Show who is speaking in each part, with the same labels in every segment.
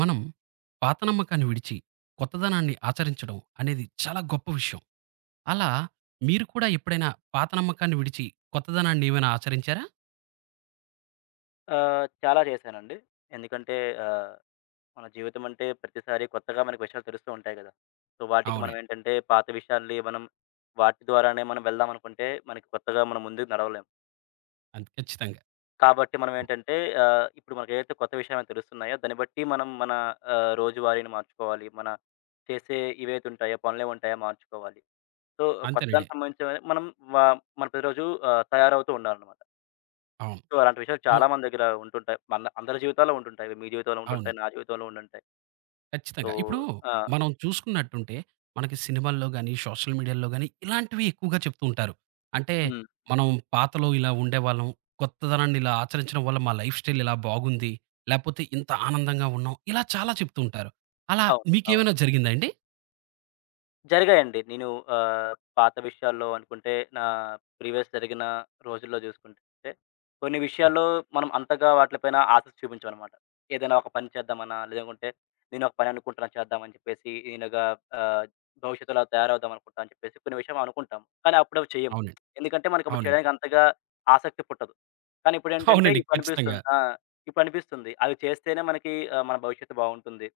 Speaker 1: మనం పాత నమ్మకాన్ని విడిచి కొత్తదనాన్ని ఆచరించడం అనేది చాలా గొప్ప విషయం. అలా మీరు కూడా ఎప్పుడైనా పాత నమ్మకాన్ని విడిచి కొత్తదనాన్ని ఏమైనా ఆచరించారా?
Speaker 2: చాలా చేశానండి. ఎందుకంటే ఆహ్, మన జీవితం అంటే ప్రతిసారి కొత్తగా మనకు విషయాలు తెలుస్తూ ఉంటాయి గదా! సో, వాటికి మనం
Speaker 1: అవునండి.
Speaker 2: ఏంటంటే పాత విషయాల్ని మనం వాటి ద్వారానే మనం వెళ్దామనుకుంటే మనకి కొత్తగా మనం ముందుకు నడవలేం.
Speaker 1: అంతే ఖచ్చితంగా.
Speaker 2: కాబట్టి మనం
Speaker 1: అవును.
Speaker 2: ఏంటంటే ఇప్పుడు మనకేదైతే కొత్త విషయాలు తెలుస్తున్నాయో దాన్ని బట్టి మనం మన రోజువారీని మార్చుకోవాలి. మన చేసే ఇవైతే ఉంటాయో పనులేవుంటాయో మార్చుకోవాలి. సో,
Speaker 1: అంతేనండి.
Speaker 2: కొత్తదానికి సంబంధించినవి మనం వ మన ప్రతిరోజు తయారవుతూ ఉండాలన్నమాట.
Speaker 1: అవును.
Speaker 2: సో, అలాంటి విషయాలు
Speaker 1: అవును.
Speaker 2: చాలా మంది దగ్గర ఉంటుంటాయి. మన అందరి జీవితాల్లో ఉంటుంటాయి. మీ జీవితంలో ఉంటుంటాయి.
Speaker 1: అవునండి.
Speaker 2: నా జీవితంలో ఉండుంటాయి. సో
Speaker 1: ఖచ్చితంగా. ఇప్పుడు
Speaker 2: ఆ!
Speaker 1: మనం చూసుకున్నట్టుంటే, మనకి సినిమాల్లో గాని, సోషల్ మీడియాలో గాని ఇలాంటివి ఎక్కువగా చెప్తూ ఉంటారు. అంటే
Speaker 2: హ్మ్.
Speaker 1: మనం పాతలో ఇలా ఉండేవాళ్ళం. కొత్తదనాన్ని ఇలా ఆచరించడం వల్ల మా లైఫ్ స్టైల్ ఇలా బాగుంది. లేపోతే ఇంత ఆనందంగా ఉన్నాం. ఇలా చాలా చెప్తూ ఉంటారు. అలా
Speaker 2: అవును.
Speaker 1: మీకేమైనా
Speaker 2: అవును.
Speaker 1: జరిగిందా అండి?
Speaker 2: జరిగాయండి. నేను ఆహ్, పాత విషయాల్లో అనుకుంటే నా ప్రీవియస్ జరిగిన రోజుల్లో జూసుకుంటే కొన్ని
Speaker 1: అవ్
Speaker 2: విషయాల్లో మనం అంతగా వాటి పైన ఆసక్తి చూపించమనమాట. ఏదైనా ఒక పని చేద్దామన్నా, లేదనుకుంటే నేను ఒక పని అనుకుంటున్నా చేద్దామని చెప్పేసి నేనుగా ఆహ్, భవిష్యత్తులో తయారవుదాం అనుకుంటా అని చెప్పేసి కొన్ని విషయం అనుకుంటాం. కానీ అప్పుడవి చెయ్యము.
Speaker 1: అవునండి.
Speaker 2: ఎందుకంటే మనకప్పుడు
Speaker 1: అవునండి.
Speaker 2: చేయడానికి అంతగా ఆసక్తి పుట్టదు. కానీ ఇప్పుడేంటంటే
Speaker 1: అవునండి. ఖచ్చితంగా.
Speaker 2: ఇప్పుడనిపిస్తుంది ఆ! ఇప్పుడనిపిస్తుంది. అవి చేస్తేనే మనకి మన భవిష్యత్తు బావుంటుంది.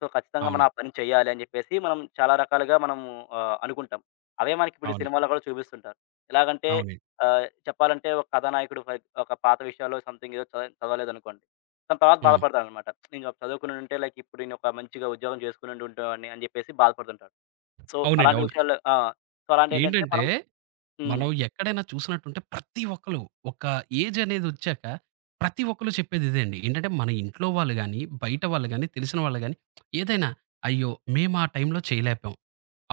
Speaker 2: సో, ఖచ్చితంగా మనం ఆ
Speaker 1: అవునండి.
Speaker 2: పని చేయాలి అని జెప్పేసి మనం చాలా రకాలుగా మనము అనుకుంటాం. అవే మనకిప్పుడు ఈ
Speaker 1: అవునండి.
Speaker 2: సినిమాలో గూడా చూపిస్తుంటారు. ఎలాగంటే
Speaker 1: అవునండి.
Speaker 2: చెప్పాలంటే ఒక కథానాయకుడు ఫర్ ఒక పాత విషయాల్లో సంథింగ్ ఏదో చదవలేదనుకోండి. తను తర్వాత
Speaker 1: హ్మ్.
Speaker 2: బాధపడతాడనమాట. నేను చదువుకునుంటే లైక్ ఇప్పుడు నేను ఒక మంచిగా ఉద్యోగం చేసుకునుండి ఉండేవాడిని అని జెప్పేసి బాధపడుతుంటాడు. సో,
Speaker 1: అవునండి.
Speaker 2: అలాంటి
Speaker 1: అవును.
Speaker 2: విషయాల్లో ఆ! సో, అలాంటేంటంటే
Speaker 1: ఏంటంటే
Speaker 2: మనం హ్మ్.
Speaker 1: మనం ఎక్కడైనా చూసినట్టుంటే ప్రతి ఒక్కళ్ళు ఒక ఏజ్ అనేది వచ్చాక ప్రతి ఒక్కళ్ళు చెప్పేది ఇదే అండి. ఏంటంటే మన ఇంట్లో వాళ్ళు గాని, బయట వాళ్ళు గాని, తెలిసిన వాళ్ళు గాని ఏదైనా, "అయ్యో! మేము ఆ టైంలో చేయలేకపోయాం.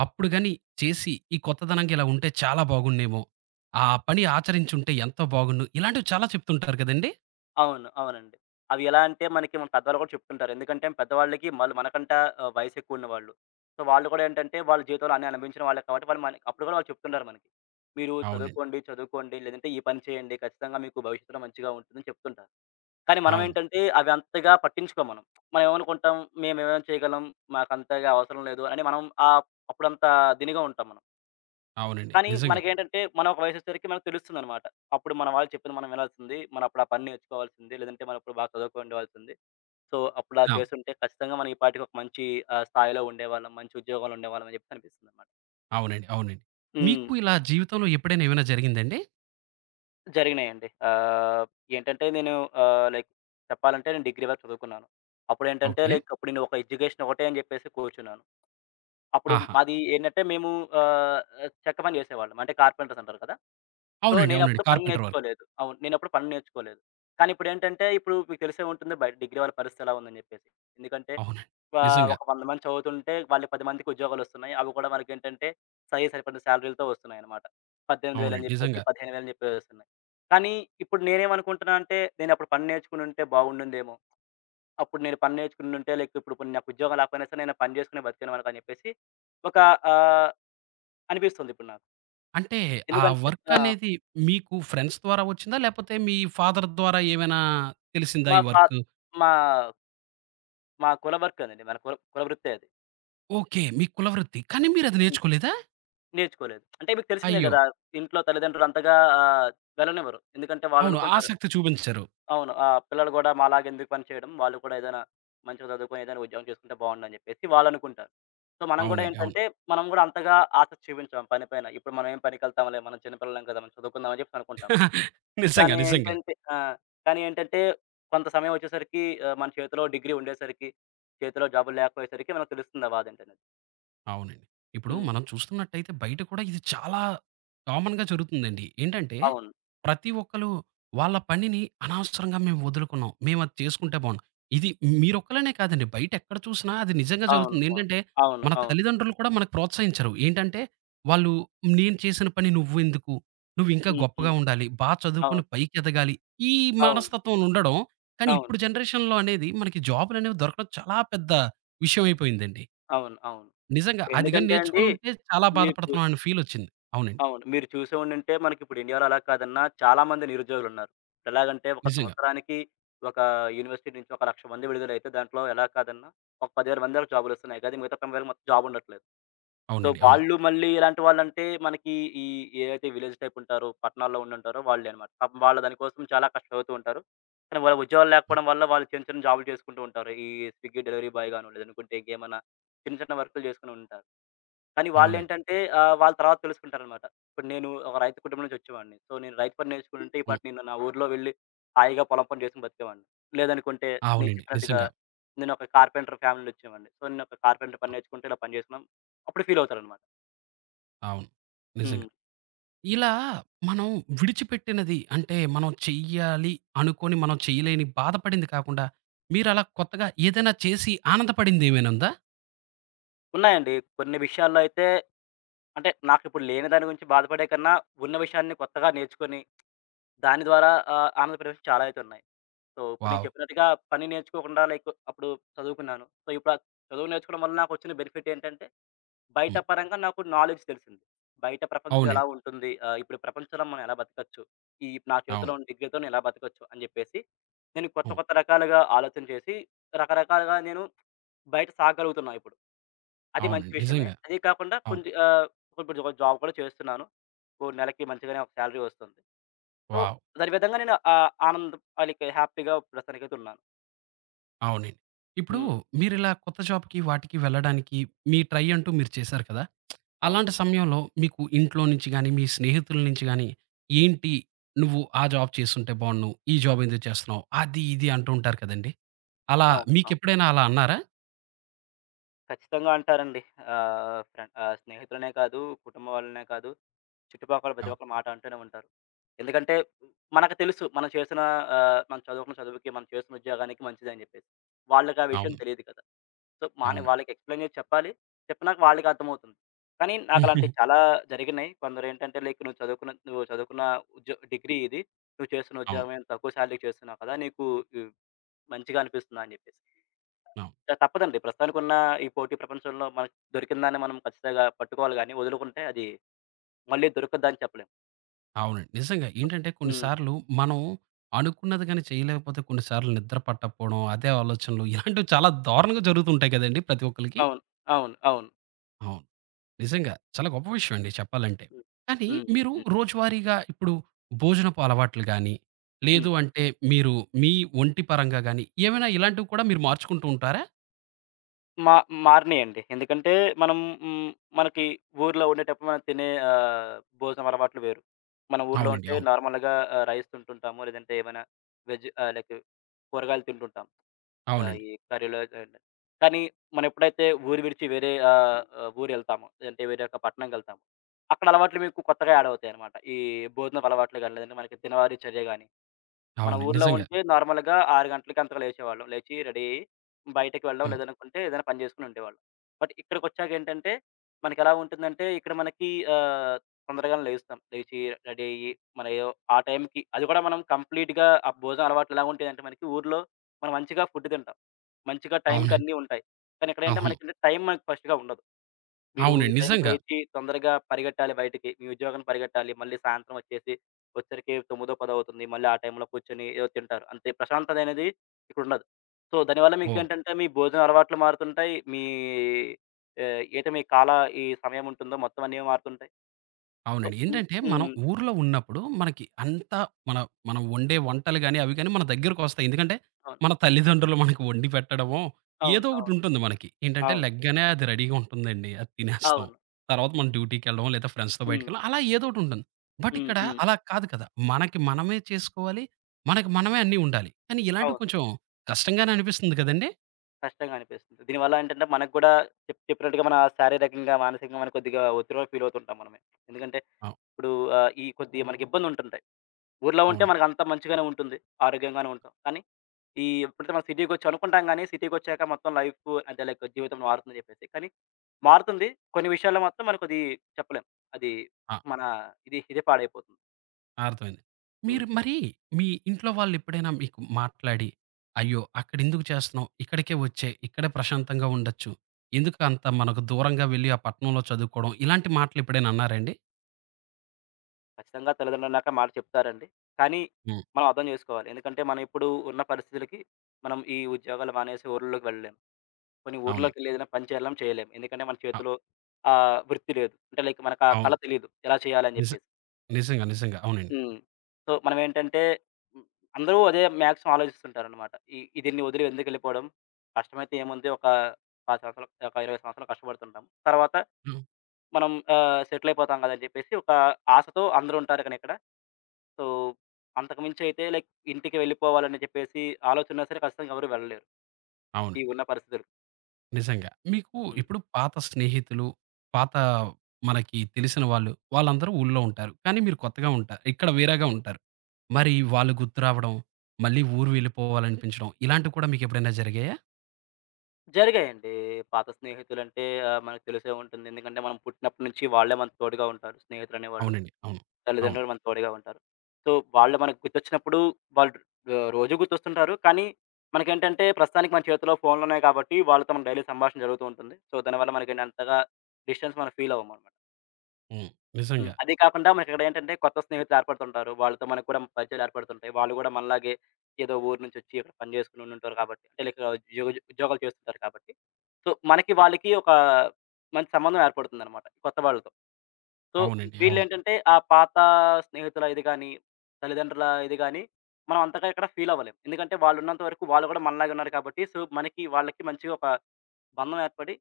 Speaker 1: అప్పుడు గాని చేసి ఈ కొత్తదనంగా ఇలా ఉంటే చాలా బాగున్నేమో. ఆ పని ఆచరించుంటే ఎంతో బాగున్ను." ఇలాంటివి చాలా చెప్తుంటారు కదండీ!
Speaker 2: అవును. అవునండి. అవి ఎలా అంటే మనకి మన పెద్దవాళ్ళు కూడా చెప్తుంటారు. ఎందుకంటే పెద్దవాళ్ళకి మళ్ళు మనకంట వయసు ఎక్కువున్న వాళ్ళు. సో, వాళ్ళు కూడా ఏంటంటే వాళ్ళ జీవితంలో అన్నీ అనుభవించిన వాళ్ళే కాబట్టి వాళ్ళు మనకి అప్పుడు కూడా వాళ్ళు చెప్తుంటారు మనకి. మీరు
Speaker 1: అవునండి.
Speaker 2: చదువుకోండి, చదువుకోండి లేదంటే ఈ పని చేయండి. ఖచ్చితంగా మీకు భవిష్యత్తులో మంచిగా ఉంటుందని చెప్తుంటారు. కానీ మనం
Speaker 1: అవును.
Speaker 2: ఏంటంటే అవి అంతగా పట్టించుకోము మనం. మనం ఏమనుకుంటాం మేమేమేం చేయగలం, మాకంతగా అవసరం లేదు అని మనం అప్పుడంత దినిగా ఉంటాం మనం.
Speaker 1: అవునండి.
Speaker 2: కానీ
Speaker 1: నిజంగా.
Speaker 2: మనకేంటంటే, మనం ఒక వయసొచ్చేసరికి మనకు తెలుస్తుందనమాట. అప్పుడు మన వాళ్ళు చెప్పింది మనం వినాల్సింది. మనం అప్పుడు ఆ పని నేర్చుకోవాల్సింది. లేదంటే మనం అప్పుడు బాగా చదువుకుండేవాల్సింది. సో, అప్పుడలా
Speaker 1: ఆ!
Speaker 2: చేసుంటే ఖచ్చితంగా మనం ఈ పాటికి ఒక మంచి స్థాయిలో ఉండేవాళ్ళం. మంచి ఉద్యోగంలో ఉండేవాళ్ళం అని చెప్పేసి అనిపిస్తుందనమాట.
Speaker 1: అవునండి. అవునండి.
Speaker 2: హ్మ్.
Speaker 1: మీకు ఇలా జీవితంలో ఎప్పుడైనా ఏమైనా జరిగిందండి?
Speaker 2: జరిగినాయండి. ఏంటంటే నేను లైక్ చెప్పాలంటే నేను డిగ్రీ వరకు చదువుకున్నాను. అప్పుడేంటంటే
Speaker 1: ఓకే.
Speaker 2: లైక్ అప్పుడు నేను ఒక ఎడ్యుకేషన్ ఒకటే అని చెప్పేసి కూర్చున్నాను. అప్పుడు
Speaker 1: ఆహా!
Speaker 2: మాది ఏంటంటే మేము ఆహ్, చెక్క పని చేసేవాళ్ళం. అంటే కార్పెంటర్స్ అంటారు కదా! సో,
Speaker 1: అవునండి. అవునండి.
Speaker 2: నేనప్పుడు పని
Speaker 1: కార్పెంటర్ వర్క్.
Speaker 2: నేర్చుకోలేదు. అవును. నేనప్పుడు పని నేర్చుకోలేదు. కానీ ఇప్పుడేంటంటే, ఇప్పుడు మీకు తెలిసే ఉంటుంది బయట డిగ్రీ వాళ్ళ పరిస్థితి ఎలా ఉందని జెప్పేసి. ఎందుకంటే,
Speaker 1: అవునండి. నిజంగా.
Speaker 2: ఒక 100 మంది చదువుతుంటే వాళ్ళు 10 మందికి ఉద్యోగాలొస్తున్నాయి. అవి కూడా మనకేంటంటే, సరి సరిపడిన శాలరీలతో వస్తున్నాయన్నమాట. 18,000
Speaker 1: అవునండి.
Speaker 2: అని జెప్పేసి,
Speaker 1: నిజంగా.
Speaker 2: 15,000 అని జెప్పేసొస్తున్నాయి. కానీ ఇప్పుడు నేనేమనుకుంటున్నా అంటే, నేనప్పుడు పని నేర్చుకునుంటే బాగుండుందేమో! అప్పుడు నేను పని నేర్చుకునుంటే లైక్ ఇప్పుడు పోనీ నాకు ఉద్యోగం రాకపోయినా సరే, నేను పని జేసుకునే బతికేవాడిని అని జెప్పేసి ఒక ఆహ్, అనిపిస్తుంది ఇప్పుడు నాకు.
Speaker 1: అంటే ఆ
Speaker 2: ఎందుకంటే
Speaker 1: వర్క్
Speaker 2: ఆ!
Speaker 1: అనేది మీకు ఫ్రెండ్స్ ద్వారా వచ్చిందా? లేపోతే మీ ఫాదర్ ద్వారా ఏమైనా తెలిసిందా
Speaker 2: మా
Speaker 1: ఈ
Speaker 2: ఫా
Speaker 1: వర్కు?
Speaker 2: మా మా కుల వర్కేనండి. మన కుల కుల వృత్తే అది.
Speaker 1: ఓకే. మీ కులవృత్తి. కానీ మీరది
Speaker 2: హ్మ్.
Speaker 1: నేర్చుకోలేదా?
Speaker 2: నేర్చుకోలేదు. అంటే మీకు తెలిసిందే ఓకే.
Speaker 1: అయ్యో!
Speaker 2: గదా! ఇంట్లో తల్లిదండ్రులు అంతగా ఆహ్, వెళ్ళనివ్వరు. ఎందుకంటే
Speaker 1: అవును.
Speaker 2: వాళ్ళనుకుంటారు
Speaker 1: ఆసక్తి చూపించరు.
Speaker 2: అవును. ఆ! పిల్లలు గూడా మాలాగా ఎందుకు పని చేయడం? వాళ్ళు కూడా ఏదైనా మంచిగా చదువుకొని ఏదైనా ఉద్యోగం చేసుకుంటే బావుండని జెప్పేసి వాళ్ళనుకుంటారు. సో, మనం గూడా
Speaker 1: అవునండి. అవును.
Speaker 2: ఏంటంటే మనం గూడా అంతగా ఆసక్తి చూపించాం పని పైన. ఇప్పుడు మనం ఏం పనికెళ్తాంలే మనం చిన్న పిల్లలం కదా! మనం చదువుకుందాం అని జెప్పేసి అనుకుంటాం.
Speaker 1: నిజంగా.
Speaker 2: కానీ
Speaker 1: నిజంగా.
Speaker 2: ఏంటంటే ఆ! కానీ ఏంటంటే కొంత సమయం ఒచ్చేసరికి మన చేతిలో డిగ్రీ ఉండేసరికి, చేతిలో జాబులు లేకపోయేసరికి మనకు తెలుస్తుంది ఆ బాధేంటనేది.
Speaker 1: అవునండి. ఇప్పుడు
Speaker 2: హ్మ్.
Speaker 1: మనం చూస్తున్నట్టయితే బయట కూడా ఇది చాలా కామన్‌గా జరుగుతుందండి. ఏంటంటే,
Speaker 2: అవును.
Speaker 1: ప్రతి ఒక్కళ్ళు వాళ్ళ పనిని అనవసరంగా మేము వదులుకున్నాం. మేము అది చేసుకుంటే బావుండు. ఇది మీరొక్కళ్ళనే కాదండి. బయట ఎక్కడ చూసినా అది నిజంగా
Speaker 2: అవును.
Speaker 1: జరుగుతుంది.
Speaker 2: అవును.
Speaker 1: ఏంటంటే,
Speaker 2: అవును.
Speaker 1: మన
Speaker 2: అవును.
Speaker 1: తల్లిదండ్రులు కూడా మనకు ప్రోత్సహించరు. ఏంటంటే, వాళ్ళు నేను చేసిన పని నువ్వెందుకు? నువ్వింకా
Speaker 2: హ్మ్.
Speaker 1: గొప్పగా
Speaker 2: హ్మ్.
Speaker 1: ఉండాలి. బా చదువుకొని
Speaker 2: అవును.
Speaker 1: పైకెదగాలి. ఈ
Speaker 2: అవును.
Speaker 1: మనస్తత్వం ఉండడం. కానీ
Speaker 2: అవును.
Speaker 1: ఇప్పుడు జనరేషన్‌లో అనేది మనకి జాబులనేవి దొరకడం చాలా పెద్ద విషయం అయిపోయిందండి.
Speaker 2: అవును. అవును.
Speaker 1: నిజంగా. అది గాని
Speaker 2: ఇప్పుడెందుకంటే అండి
Speaker 1: నేర్చుకొనుంటే చాలా
Speaker 2: మీకు
Speaker 1: బాధపడుతున్నాం అనే ఫీలొచ్చింది. అవునండి.
Speaker 2: అవును. మీరు చూసే ఉండుంటే మనకిప్పుడు ఇండియాలో అలా కాదన్నా చాలా మంది నిరుద్యోగులున్నారు. ఎలాగంటే ఒక
Speaker 1: నిజంగా.
Speaker 2: సంవత్సరానికి ఒక యూనివర్సిటీ నుంచి ఒక 1,00,000 మంది విడుదలైతే దాంట్లో ఎలా కాదన్నా ఒక 10,000 మంది వరకు జాబ్‌లొస్తున్నాయి. కానీ మిగతా 90,000 మొత్తం జాబ్ ఉండట్లేదు. సో,
Speaker 1: అవునండి. అవును.
Speaker 2: వాళ్ళు మళ్ళీ ఎలాంటి వాళ్ళంటే, మనకి ఈ ఏదైతే విలేజ్ టైప్ ఉంటారో, పట్టణాల్లో ఉండుంటారో వాళ్ళే అనమాట. పాపం వాళ్ళు దాని కోసం చాలా కష్టపడుతూ ఉంటారు. కానీ వాళ్ళ ఉద్యోగాలు
Speaker 1: హ్మ్.
Speaker 2: లేకపోవడం వల్ల వాళ్ళు చిన్న చిన్న జాబులు చేసుకుంటూ ఉంటారు. ఈ స్విగ్గీ డెలివరీ బాయ్ గాను, లేదనుకుంటే ఇంకేమన్నా చిన్న చిన్న వర్కులు చేసుకొని ఉంటారు. కానీ
Speaker 1: అవునండి.
Speaker 2: వాళ్ళేంటంటే వాళ్ళు ఏంటంటే ఆ, వాళ్ళ తర్వాత తెలుసుకుంటారనమాట. ఇప్పుడు నేను ఒక రైతు కుటుంబం నుంచి వచ్చేవాడిని. సో, నేను రైతు పని నేర్చుకుంటే ఈ
Speaker 1: హ్మ్.
Speaker 2: పాటి నేను నా ఊర్లో వెళ్లి హాయిగా పొలం పని చేసుకొని బతికేవాడిని. లేదనుకుంటే నేను
Speaker 1: అవునండి.
Speaker 2: చెప్పినట్టుగా
Speaker 1: నిజంగా.
Speaker 2: నేనొక కార్పెంటర్ ఫ్యామిలీ నుంచొచ్చేవాడిని. సో, నేనొక కార్పెంటర్ పని నేర్చుకుంటే ఇలా పని చేసుకున్నాం. అప్పుడు ఫీల్ అవుతారనమాట.
Speaker 1: అవును. నిజంగా.
Speaker 2: హ్మ్.
Speaker 1: ఇలా మనం విడిచిపెట్టినది అంటే మనం చెయ్యాలి అనుకోని మనం చేయలేని బాధపడింది కాకుండా, మీరలా కొత్తగా ఏదైనా చేసి ఆనందపడిందేమైనా ఉందా?
Speaker 2: ఉన్నాయండి. కొన్ని విషయాల్లో అయితే అంటే నాకిప్పుడు లేని దాని గురించి బాధపడే కన్నా, ఉన్న విషయాన్ని కొత్తగా నేర్చుకొని, దాని ద్వారా ఆనందపడే చాలా అయితే ఉన్నాయి. సో, ఇప్పుడు నేను
Speaker 1: వావ్!
Speaker 2: చెప్పినట్టుగా పని నేర్చుకోకుండా లైక్ అప్పుడు చదువుకున్నాను. సో, ఇప్పుడు ఆ చదువు నేర్చుకోవడం వల్ల నాకొచ్చిన బెనిఫిట్ ఏంటంటే, బయట
Speaker 1: హ్మ్.
Speaker 2: పరంగా నాకు నాలెడ్జ్ తెలిసింది. బయట ప్రపంచం ఎలా
Speaker 1: అవునండి.
Speaker 2: ఉంటుంది? ఇప్పుడు ప్రపంచంలో మనం ఎలా బతకచ్చు? ఈ నా
Speaker 1: అవును.
Speaker 2: చేతిలో ఉన్న డిగ్రీతో నేను ఎలా బతకచ్చు? అని చెప్పేసి, నేను కొత్త
Speaker 1: అవును.
Speaker 2: కొత్త రకాలుగా ఆలోచన చేసి, రకరకాలుగా నేను బయట సాగలుగుతున్నా ఇప్పుడు. అది మంచి
Speaker 1: అవునండి.
Speaker 2: విషయమే.
Speaker 1: నిజంగా.
Speaker 2: అదే కాకుండా
Speaker 1: అవును.
Speaker 2: కొంచెం ఇప్పుడు ఒక జాబ్ కూడా చేస్తున్నాను. ఓ నెలకి మంచిగానే ఒక సాలరీ వస్తుంది. So,
Speaker 1: wow!
Speaker 2: దాని విధంగా నేను ఆనందం లైక్ హ్యాపీ‌గా ప్రస్తుతానికైతే ఉన్నాను.
Speaker 1: అవునండి. ఇప్పుడు
Speaker 2: హ్మ్.
Speaker 1: మీరిలా కొత్త జాబ్‌కి వాటికి వెళ్ళడానికి మీ ట్రై అంటూ మీరు చేశారు కదా!
Speaker 2: అవును.
Speaker 1: అలాంటి సమయంలో మీకు ఇంట్లో నుంచి గాని, మీ స్నేహితుల నుంచి గాని, ఏంటి నువ్వు ఆ జాబ్ చేసుంటే బావున్ను. ఈ జాబ్ ఎందుకు చేస్తున్నావు? అది ఇది అంటూ ఉంటారు కదండీ! అలా
Speaker 2: అవును. అవును.
Speaker 1: మీకెప్పుడైనా అలా అన్నారా?
Speaker 2: ఖచ్చితంగా అంటారండి. స్నేహితులనే కాదు, కుటుంబం వాళ్ళనే కాదు, చుట్టుపక్కల ప్రతి
Speaker 1: అవును.
Speaker 2: ఒక్కరు మాట అంటూనే ఉంటారు. ఎందుకంటే మనకు తెలుసు మనం చేసిన మనం చదువుకున్న చదువుకి, మనం చేస్తున్న ఉద్యోగానికి మంచిదని జెప్పేసి. వాళ్ళకి ఆ విషయం
Speaker 1: అవును.
Speaker 2: తెలియదు కదా! సో, మాని
Speaker 1: అవునండి.
Speaker 2: వాళ్ళకి ఎక్స్‌ప్లెయిన్ జేసి చెప్పాలి. చెప్పినాక వాళ్ళకి అర్థమవుతుంది. కానీ
Speaker 1: ఉహుహు.
Speaker 2: నాకలాంటివి చాలా జరిగినాయి. కొందరేంటంటే లైక్ నువ్వు చదువుకున్న డిగ్రీ ఇది. నువ్వు చేస్తున్న
Speaker 1: అవును.
Speaker 2: ఉద్యోగం ఏం తక్కువ సాలరీ‌కి చేస్తున్నావు కదా! నీకు ఇ మంచిగా అనిపిస్తుందా?" అని జెప్పేసి.
Speaker 1: అవును.
Speaker 2: తప్పదండి. ప్రస్తుతానికున్న ఈ పోటీ ప్రపంచంలో మనకు దొరికిన దాన్ని మనం ఖచ్చితంగా పట్టుకోవాలి గానీ, వదులుకుంటే అది మళ్ళీ దొరకద్దని చెప్పలేం.
Speaker 1: అవునండి. నిజంగా ఏంటంటే కొన్ని
Speaker 2: హ్మ్.
Speaker 1: సార్లు మనం అనుకున్నది గాని చేయలేకపోతే కొన్ని సార్లు నిద్ర పట్టకపోవడం, అదే ఆలోచనలు ఇలాంటివి చాలా దారుణంగా జరుగుతుంటాయి కదండీ! ప్రతి ఒక్కళ్ళకి.
Speaker 2: అవును. అవును. అవును.
Speaker 1: అవును. నిజంగా. చాలా గొప్ప విషయం అండి చెప్పాలంటే.
Speaker 2: హ్మ్.
Speaker 1: కానీ
Speaker 2: హ్మ్. హ్మ్.
Speaker 1: మీరు
Speaker 2: హ్మ్.
Speaker 1: రోజువారీగా ఇప్పుడు భోజనపు అలవాట్లు గాని, లేదు
Speaker 2: హ్మ్.
Speaker 1: అంటే మీరు మీ ఒంటి పరంగా గాని, ఏమైనా ఇలాంటివి కూడా మీరు మార్చుకుంటూ ఉంటారా?
Speaker 2: మా మారినియండి. ఎందుకంటే మనం హ్మ్, మనకి ఊర్లో ఉండేటప్పుడు మనం తినే భోజనం అలవాట్లు వేరు. మన ఊర్లో
Speaker 1: అవునండి.
Speaker 2: ఉంటే
Speaker 1: అవును.
Speaker 2: నార్మల్‌గా రైస్ తింటుంటాము. లేదంటే ఏమైనా వెజ్ ఆహ్, లైక్ కూరగాయలు తింటుంటాం. ఆ!
Speaker 1: అవునండి.
Speaker 2: ఈ కర్రీలో అండ్ కానీ మనం ఎప్పుడైతే ఊరు విడిచి వేరే ఆహ్, ఆహ్, ఊరెళ్తామో, లేదంటే వేరే ఒక పట్టణంకెళ్తామో, అక్కడ అలవాట్లు మీకు కొత్తగా యాడ్ అవుతాయన్నమాట. ఈ భోజనపు అలవాట్లు గాని, లేదంటే మనకి దినవారీ చర్య గాని. మన
Speaker 1: అవును.
Speaker 2: ఊర్లో
Speaker 1: నిజంగా.
Speaker 2: ఉంటే నార్మల్‌గా 6 గంటలకి అంతకు లేచేవాళ్ళం. లేచి రెడీ అయ్యి బయటకి వెళ్ళడం
Speaker 1: హ్మ్.
Speaker 2: లేదనుకుంటే ఏదైనా పని చేసుకొని ఉండేవాళ్ళం. బట్ ఇక్కడికొచ్చాకేంటంటే మనకెలా ఉంటుందంటే ఇక్కడ మనకి ఆహ్, తొందరగానే లేస్తాం. లేచి రెడీ అయ్యి మన ఏదో ఆ టైంకి అది కూడా మనం కంప్లీట్‌గా ఆ భోజనం అలవాట్లు ఎలా ఉంటాయంటే మనకి ఊర్లో మనం మంచిగా ఫుడ్ తింటాం. మంచిగా టైంకి
Speaker 1: అవునండి.
Speaker 2: అన్నీ ఉంటాయి. కానీ ఇక్కడేంటంటే
Speaker 1: అవును.
Speaker 2: మనకి టైం మనకి ఫస్ట్‌గా ఉండదు. మీరు ఈ
Speaker 1: అవునండి.
Speaker 2: టైంకి
Speaker 1: నిజంగా.
Speaker 2: లేచి తొందరగా పరిగెట్టాలి బయటికి. మీ ఉద్యోగానికి పరిగెట్టాలి. మళ్ళీ సాయంత్రం వచ్చేసి వచ్చేసరికి 9:00, 10:00 అవుతుంది. మళ్ళీ ఆ టైంలో కూర్చొని ఏదో తింటారు. అంతే ప్రశాంతత అనేది ఇక్కడుండదు. సో, దానివల్ల
Speaker 1: ఓహ్!
Speaker 2: మీకేంటంటే మీ భోజన అలవాట్లు మారుతుంటాయి. మీ ఆహ్, ఏదైతే మీ కాల ఈ సమయం ఉంటుందో మొత్తం అన్నీ మారుతుంటాయి. సో
Speaker 1: అవునండి.
Speaker 2: హ్మ్.
Speaker 1: ఏంటంటే, మనం
Speaker 2: హ్మ్.
Speaker 1: ఊర్లో ఉన్నప్పుడు మనకి అంతా మన మనం వండే వంటలు గాని, అవి గాని మన దగ్గరకొస్తాయి. ఎందుకంటే,
Speaker 2: అవును.
Speaker 1: మన తల్లిదండ్రులు మనకు వండి పెట్టడమో,
Speaker 2: అవును.
Speaker 1: ఏదో
Speaker 2: అవును.
Speaker 1: ఒకటుంటుంది మనకి. ఏంటంటే,
Speaker 2: అవును.
Speaker 1: లెగ్గానే అది రెడీగా ఉంటుందండి. అది తినేస్తాం.
Speaker 2: అవును.
Speaker 1: తర్వాత మనం డ్యూటీకెళ్ళడం, లేదా ఫ్రెండ్స్‌తో
Speaker 2: హ్మ్.
Speaker 1: బయటికెళ్ళడం అలా ఏదో ఒకటుంటుంది. బట్
Speaker 2: హ్మ్.
Speaker 1: ఇక్కడ
Speaker 2: హ్మ్.
Speaker 1: అలా కాదు కదా! మనకి మనమే చేసుకోవాలి. మనకి మనమే అన్నీ ఉండాలి. కానీ ఇలాంటివి
Speaker 2: అవును.
Speaker 1: కొంచెం కష్టంగానే అనిపిస్తుంది కదండీ!
Speaker 2: కష్టంగా అనిపిస్తుంది. దీనివల్ల ఏంటంటే మనకు గూడా చెప్పినట్టుగా మన శారీరకంగా, మానసికంగా మన కొద్దిగా ఒత్తిడిలో ఫీల్ అవుతుంటాం మనమే. ఎందుకంటే
Speaker 1: అవ్
Speaker 2: ఇప్పుడు ఈ కొద్దిగా మనకి ఇబ్బందుంటుంటాయి. ఊర్లో ఉంటే
Speaker 1: అవును.
Speaker 2: మనకంతా మంచిగానే ఉంటుంది. ఆరోగ్యంగానే ఉంటాం. కానీ ఈ ఎప్పుడైతే మనం సిటీకొచ్చాం అనుకుంటాం గానీ, సిటీకొచ్చాక మొత్తం లైఫ్ అంటే లైక్ జీవితం మారుతుందని జెప్పేసి. కానీ మారుతుంది. కొన్ని విషయాల్లో మాత్రం మనకు అది చెప్పలేం. అది
Speaker 1: ఆ!
Speaker 2: మన ఇదే పాడైపోతుంది.
Speaker 1: అర్థమైంది. మీరు
Speaker 2: హ్మ్.
Speaker 1: మరి మీ ఇంట్లో వాళ్ళెప్పుడైనా మీకు మాట్లాడి, "అయ్యో! అక్కడెందుకు చేస్తున్నావు? ఇక్కడికే వచ్చేయి. ఇక్కడే ప్రశాంతంగా ఉండొచ్చు. ఎందుకు అంత మనకు దూరంగా వెళ్లి ఆ పట్టణంలో చదువుకోవడం?" ఇలాంటి మాటలెప్పుడైనా అన్నారా అండి?
Speaker 2: ఖచ్చితంగా తల్లిదండ్రులన్నాక మాట చెప్తారండి. కానీ
Speaker 1: హ్మ్.
Speaker 2: మనం అర్థం జేసుకోవాలి. ఎందుకంటే మనం ఇప్పుడు ఉన్న పరిస్థితులకి మనం ఈ ఉద్యోగాలు మానేసి ఊర్లలోకి వెళ్ళలేం. కొన్ని
Speaker 1: అవునండి.
Speaker 2: ఊర్లోకెళ్ళి ఏదైనా పని చేయాలన్నా చేయలేము. ఎందుకంటే మన
Speaker 1: అ
Speaker 2: చేతిలో వృత్తి లేదు. అంటే లైక్ మనకు ఆ కళ
Speaker 1: అవును.
Speaker 2: తెలీదు. ఎలా చేయాలని
Speaker 1: నిజ
Speaker 2: జెప్పేసి.
Speaker 1: నిజంగా. నిజంగా. అవునండి.
Speaker 2: హ్మ్. సో, మనమేంటంటే హ్మ్, అందరూ అదే మాక్సిమం ఆలోచిస్తుంటారనమాట. ఈ ఈ దీన్ని వదిలి ఎందుకెళ్ళిపోవడం? కష్టమైతే ఏముంది ఒక 10 సంవత్సరాలు, ఒక 20 సంవత్సరాలు కష్టపడుతుంటాం. తర్వాత
Speaker 1: హ్మ్.
Speaker 2: మనం సెటిలయిపోతాం కదా! అని జెప్పేసి ఒక ఆశతో అందరూ ఉంటారు కానీ ఇక్కడ. సో, అంతకు మించయితే లైక్ ఇంటికి వెళ్ళిపోవాలని చెప్పేసి ఆలోచనున్నా సరే ఖచ్చితంగా ఎవరు వెళ్ళలేరు. ఈ
Speaker 1: అవునండి.
Speaker 2: ఉన్న పరిస్థితులు.
Speaker 1: నిజంగా. మీకు
Speaker 2: హ్మ్.
Speaker 1: ఇప్పుడు పాత స్నేహితులు, పాత మనకి తెలిసిన వాళ్ళు, వాళ్ళందరూ ఊళ్ళో ఉంటారు. కానీ మీరు కొత్తగా ఉంటారు. ఇక్కడ వేరేగా ఉంటారు. మరి
Speaker 2: హ్మ్.
Speaker 1: వాళ్ళు గుర్తు రావడం, మళ్ళీ ఊరు వెళ్ళిపోవాలనిపించడం ఇలాంటివి కూడా మీకెప్పుడైనా జరిగాయా?
Speaker 2: జరిగాయండి. పాత స్నేహితులంటే మనకు తెలిసే ఉంటుంది. ఎందుకంటే మనం పుట్టినప్పటి నుంచి వాళ్ళే మనకు తోడుగా ఉంటారు. స్నేహితులనేవాళ్ళు.
Speaker 1: అవునండి. అవును. అవును.
Speaker 2: తల్లిదండ్రులు మనకు తోడుగా ఉంటారు. సో, వాళ్ళు మనకు గుర్తొచ్చినప్పుడు వాళ్ళు రోజూ గుర్తొస్తుంటారు. కానీ మనకేంటంటే ప్రస్తుతానికి మన చేతిలో ఫోన్లున్నాయి కాబట్టి వాళ్ళతో మన డైలీ సంభాషణ జరుగుతూ ఉంటుంది. సో, దానివల్ల మనకేంటి అంతగా డిస్టెన్స్ మనం ఫీల్ అవ్వమనమాట.
Speaker 1: హ్మ్.
Speaker 2: హ్మ్.
Speaker 1: నిజంగా.
Speaker 2: అది కాకుండా మనకిక్కడేంటంటే కొత్త స్నేహితులు ఏర్పడుతుంటారు. వాళ్ళతో మనకు కూడా పరిచయాలు ఏర్పడుతుంటాయి. వాళ్ళు గూడా మనలాగే ఏదో ఊరు నుంచొచ్చి ఇక్కడ పని జేసుకొని ఉండుంటారు కాబట్టి, అంటే లైక్ ఉద్యోగాలు చేస్తుంటారు కాబట్టి. సో, మనకి వాళ్ళకి ఒక మంచి సంబంధం ఏర్పడుతుందనమాట కొత్త వాళ్ళతో. సో,
Speaker 1: అవునండి. అవును.
Speaker 2: వీళ్ళేంటంటే ఆ పాత స్నేహితుల ఇది గాని, తల్లిదండ్రుల ఇది గాని మనం అంతగా ఇక్కడ ఫీల్ అవ్వలేం. ఎందుకంటే వాళ్ళున్నంత వరకు వాళ్ళు గూడా మనలాగే ఉన్నారు కాబట్టి, సో, మనకి వాళ్ళకి మంచిగా ఒక బంధం ఏర్పడి,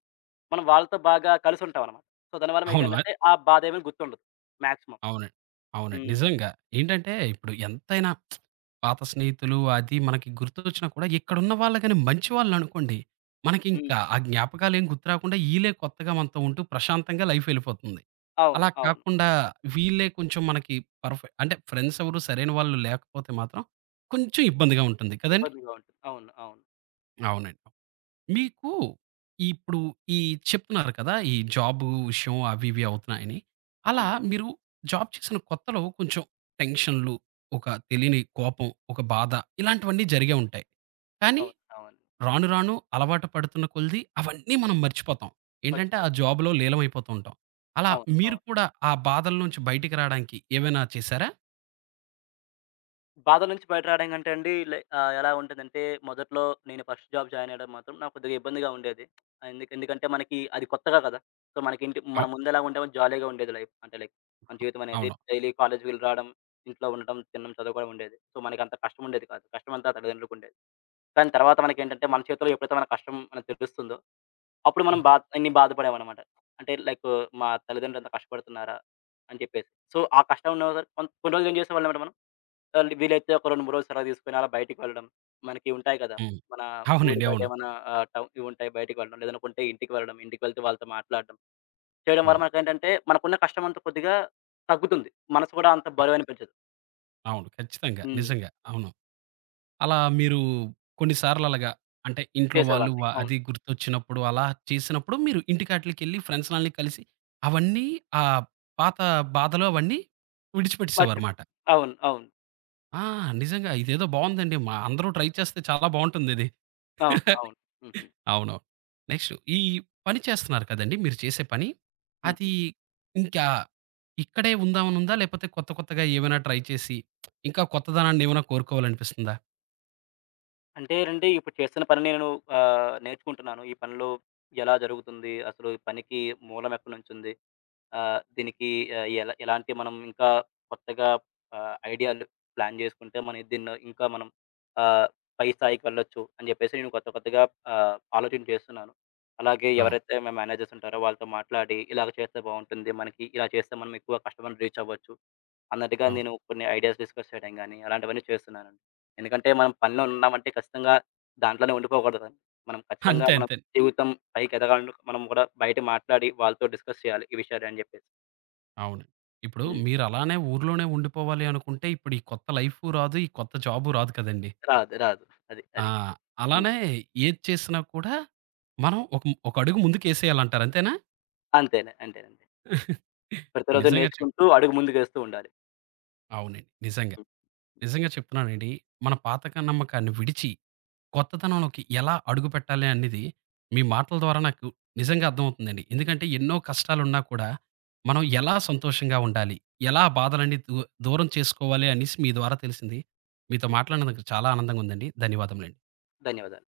Speaker 2: మనం వాళ్ళతో బాగా కలిసుంటామనమాట. సో, దానివల్ల
Speaker 1: అవును.
Speaker 2: మీకేంటంటే ఆ బాధేమీ గుర్తుండదు. మాక్సిమం.
Speaker 1: అవునండి. అవునండి.
Speaker 2: హ్మ్.
Speaker 1: నిజంగా. ఏంటంటే ఇప్పుడు ఎంతైనా పాత స్నేహితులు అది మనకి గుర్తొచ్చినా కూడా ఇక్కడున్న వాళ్ళు గాని మంచి వాళ్ళనుకోండి,
Speaker 2: హ్మ్.
Speaker 1: మనకింకా ఆ
Speaker 2: హ్మ్.
Speaker 1: జ్ఞాపకాలేం గుర్తురాకుండా ఈళ్ళే కొత్తగా మనతో ఉంటూ ప్రశాంతంగా లైఫ్ ఎళ్ళిపోతుంది.
Speaker 2: అవును.
Speaker 1: అలా
Speaker 2: అవును.
Speaker 1: కాకుండా వీళ్ళే కొంచెం మనకి పర్ఫె అంటే ఫ్రెండ్స్ ఎవరు సరైన వాళ్ళు లేకపోతే మాత్రం కొంచెం ఇబ్బందిగా ఉంటుంది కదండీ!
Speaker 2: ఇబ్బందిగా ఉంటుంది. అవును. అవును.
Speaker 1: అవునండి. మీకు ఇప్పుడు ఈ చెప్తున్నారు కదా! ఈ జాబు విషయం అవి ఇవి అవుతున్నాయని. అలా
Speaker 2: హ్మ్.
Speaker 1: మీరు జాబ్ చేసిన కొత్తలో కొంచెం టెన్షన్‌లు, ఒక తెలియని కోపం, ఒక బాధ ఇలాంటివన్నీ జరిగే ఉంటాయి. కానీ
Speaker 2: అవును. అవును.
Speaker 1: రాను రాను అలవాటు పడుతున్న కొలిది అవన్నీ మనం మర్చిపోతాం. ఏంటంటే ఆ
Speaker 2: మర్చిపోతాం.
Speaker 1: జాబ్‌లో లీలమైపోతూ ఉంటాం. అలా
Speaker 2: అవును.
Speaker 1: మీరు
Speaker 2: అవును.
Speaker 1: కూడా ఆ బాధల నుంచి బయటికి రాడానికి ఏమైనా చేశారా?
Speaker 2: బాధ నుంచి బయట రావడం కంటే అండి లై ఎలా ఉంటదంటే మొదట్లో నేను ఫస్ట్ జాబ్ జాయిన్ అయ్యడం మాత్రం నాకు కొద్దిగా ఇబ్బందిగా ఉండేది. ఆ, ఎందుకంటే మనకి అది కొత్తగా కదా! సో, మనకేంటి
Speaker 1: అవ్
Speaker 2: మనం ముందెలా ఉండేమో జాలీగా ఉండేది లైఫ్. అంటే లైక్ మన జీవితం అనేది
Speaker 1: అవును.
Speaker 2: డైలీ కాలేజ్‌కి వెళ్లి రావడం, ఇంట్లో ఉండటం, తినడం, చదువుకోవడం ఉండేది. సో, మనకంత కష్టం ఉండేది కాదు. కష్టమంతా తల్లిదండ్రులకుండేది. కానీ తర్వాత మనకేంటంటే మన చేతిలో ఎప్పుడైతే మన కష్టం మనకు తెలుస్తుందో అప్పుడు మనం
Speaker 1: హ్మ్.
Speaker 2: ఇన్ని బాధపడేవాళ్ళమమాట. అంటే లైకు మా తల్లిదండ్రులంత కష్టపడుతున్నారా? అని చెప్పేసి. సో, ఆ కష్టం ఉన్న రోజులు కొన్ని రోజులు ఏం చేసేవాళ్ళమంటే మనం వీలైతే ఒక 2, 3 రోజులు సెలవు తీసుకొని అలా బయటికి వెళ్ళడం. మనకి ఉంటాయి కదా!
Speaker 1: హ్మ్.
Speaker 2: మన ఊరు
Speaker 1: అవునండి.
Speaker 2: బయట
Speaker 1: అవును.
Speaker 2: ఏమన్నా టౌ ఇవుంటాయి బయటికి వెళ్ళడం. లేదనుకుంటే కొంటే ఇంటికి వెళ్ళడం. ఇంటికి వెళ్తే వాళ్ళతో మాట్లాడడం. చేయడం వల్ల
Speaker 1: అవును.
Speaker 2: మనకేంటంటే మనకున్న కష్టం అంతా కొద్దిగా తగ్గుతుంది. మనసు కూడా అంత
Speaker 1: అ
Speaker 2: బరువనిపించదు.
Speaker 1: అవును. ఖచ్చితంగా.
Speaker 2: హ్మ్.
Speaker 1: నిజంగా. అవును. అలా మీరు కొన్నిసార్లు అలాగా అంటే ఇంట్లో వాళ్ళు
Speaker 2: చేసేవాడిని. అవును.
Speaker 1: అది గుర్తొచ్చినప్పుడు అలా చేసినప్పుడు మీరు ఇంటికాట్లకెళ్ళి ఫ్రెండ్స్‌లని కలిసి అవన్నీ ఆ పాత బాధలు అవన్నీ
Speaker 2: మర్చి
Speaker 1: విడిచిపెట్టేసేవారమాట.
Speaker 2: అవును. అవును.
Speaker 1: ఆ! నిజంగా ఇదేదో బావుందండి. మా అందరూ ట్రై చేస్తే చాలా బావుంటుందిది.
Speaker 2: అవును. అవును. హుహు.
Speaker 1: అవును. నెక్స్ట్ ఈ పని చేస్తున్నారు కదండీ! మీరు చేసే పని.
Speaker 2: హ్మ్.
Speaker 1: అది ఇంకా ఇక్కడే ఉందామని ఉందా? లేపోతే కొత్త కొత్తగా ఏమైనా ట్రై చేసి ఇంకా కొత్తదనాన్ని ఏమైనా కోరుకోవాలనిపిస్తుందా?
Speaker 2: అంటే అంటే ఇప్పుడు చేస్తున్న పని నేను నేర్చుకుంటున్నాను. ఈ పనిలో ఎలా జరుగుతుంది? అసలు ఈ పనికి మూలం ఎక్కడి నుంచుంది? దీనికి ఆహ్, ఎలా ఎలాంటి మనం ఇంకా కొత్తగా ఐడియాలు ప్లాన్ చేసుకుంటే మనం దీన్ని ఇంకా మనం ఆహ్, పై స్థాయికి వెళ్ళొచ్చు అని చెప్పేసి నేను కొత్త కొత్తగా ఆలోచన చేస్తున్నాను. అలాగే
Speaker 1: అవును.
Speaker 2: ఎవరైతే మా మేనేజర్స్ ఉంటారో వాళ్ళతో మాట్లాడి ఇలాగ చేస్తే బావుంటుంది. మనకి ఇలా చేస్తే మనం ఎక్కువ కస్టమర్‌ని రీచ్ అవ్వచ్చు అన్నట్టుగా
Speaker 1: అవును.
Speaker 2: నేను కొన్ని ఐడియాస్ డిస్కస్ చేయడం గాని అలాంటివన్నీ చేస్తున్నాను. ఎందుకంటే మనం పనిలో ఉన్నామంటే ఖచ్చితంగా దాంట్లోనే ఉండిపోకూడదండి. మనం ఖచ్చితంగా
Speaker 1: అంతే
Speaker 2: మన
Speaker 1: అంతే.
Speaker 2: జీవితం పైకి ఎదగాలంటే మనం కూడా బయట మాట్లాడి వాళ్ళతో డిస్కస్ చేయాలి ఈ విషయాలు అని చెప్పేసి.
Speaker 1: అవును. ఇప్పుడు
Speaker 2: హ్మ్.
Speaker 1: మీరలానే ఊర్లోనే ఉండిపోవాలి అనుకుంటే, ఇప్పుడు ఈ కొత్త లైఫు రాదు, ఈ కొత్త జాబు రాదు కదండీ!
Speaker 2: రాదు. రాదు. అది. అది.
Speaker 1: ఆహ్,
Speaker 2: హ్మ్.
Speaker 1: అలానే ఏది చేసినా కూడా మనం ఒక ఒక అడుగు ముందుకేసేయాలంటారు అంతేనా?
Speaker 2: అంతేలే. అంతేనండి. ప్రతిరోజు
Speaker 1: నిజంగా
Speaker 2: నేర్చుకుంటూ
Speaker 1: చెప్తున్నా
Speaker 2: అడుగు ముందుకేస్తూ ఉండాలి.
Speaker 1: అవునండి. నిజంగా.
Speaker 2: హ్మ్.
Speaker 1: నిజంగా చెప్తున్నానండి. మన పాత నమ్మకాన్ని విడిచి కొత్తతనంలోకి ఎలా అడుగుపెట్టాలి అనేది మీ మాటల ద్వారా నాకు నిజంగా అర్థమవుతుందండి. ఎందుకంటే ఎన్నో కష్టాలున్నా కూడా మనం ఎలా సంతోషంగా ఉండాలి? ఎలా బాధలన్నీ దూరం చేసుకోవాలి అనేసి మీ ద్వారా తెలిసింది. మీతో మాట్లాడినందుకు చాలా ఆనందంగా ఉందండి. ధన్యవాదములండి.
Speaker 2: ధన్యవాదాలు.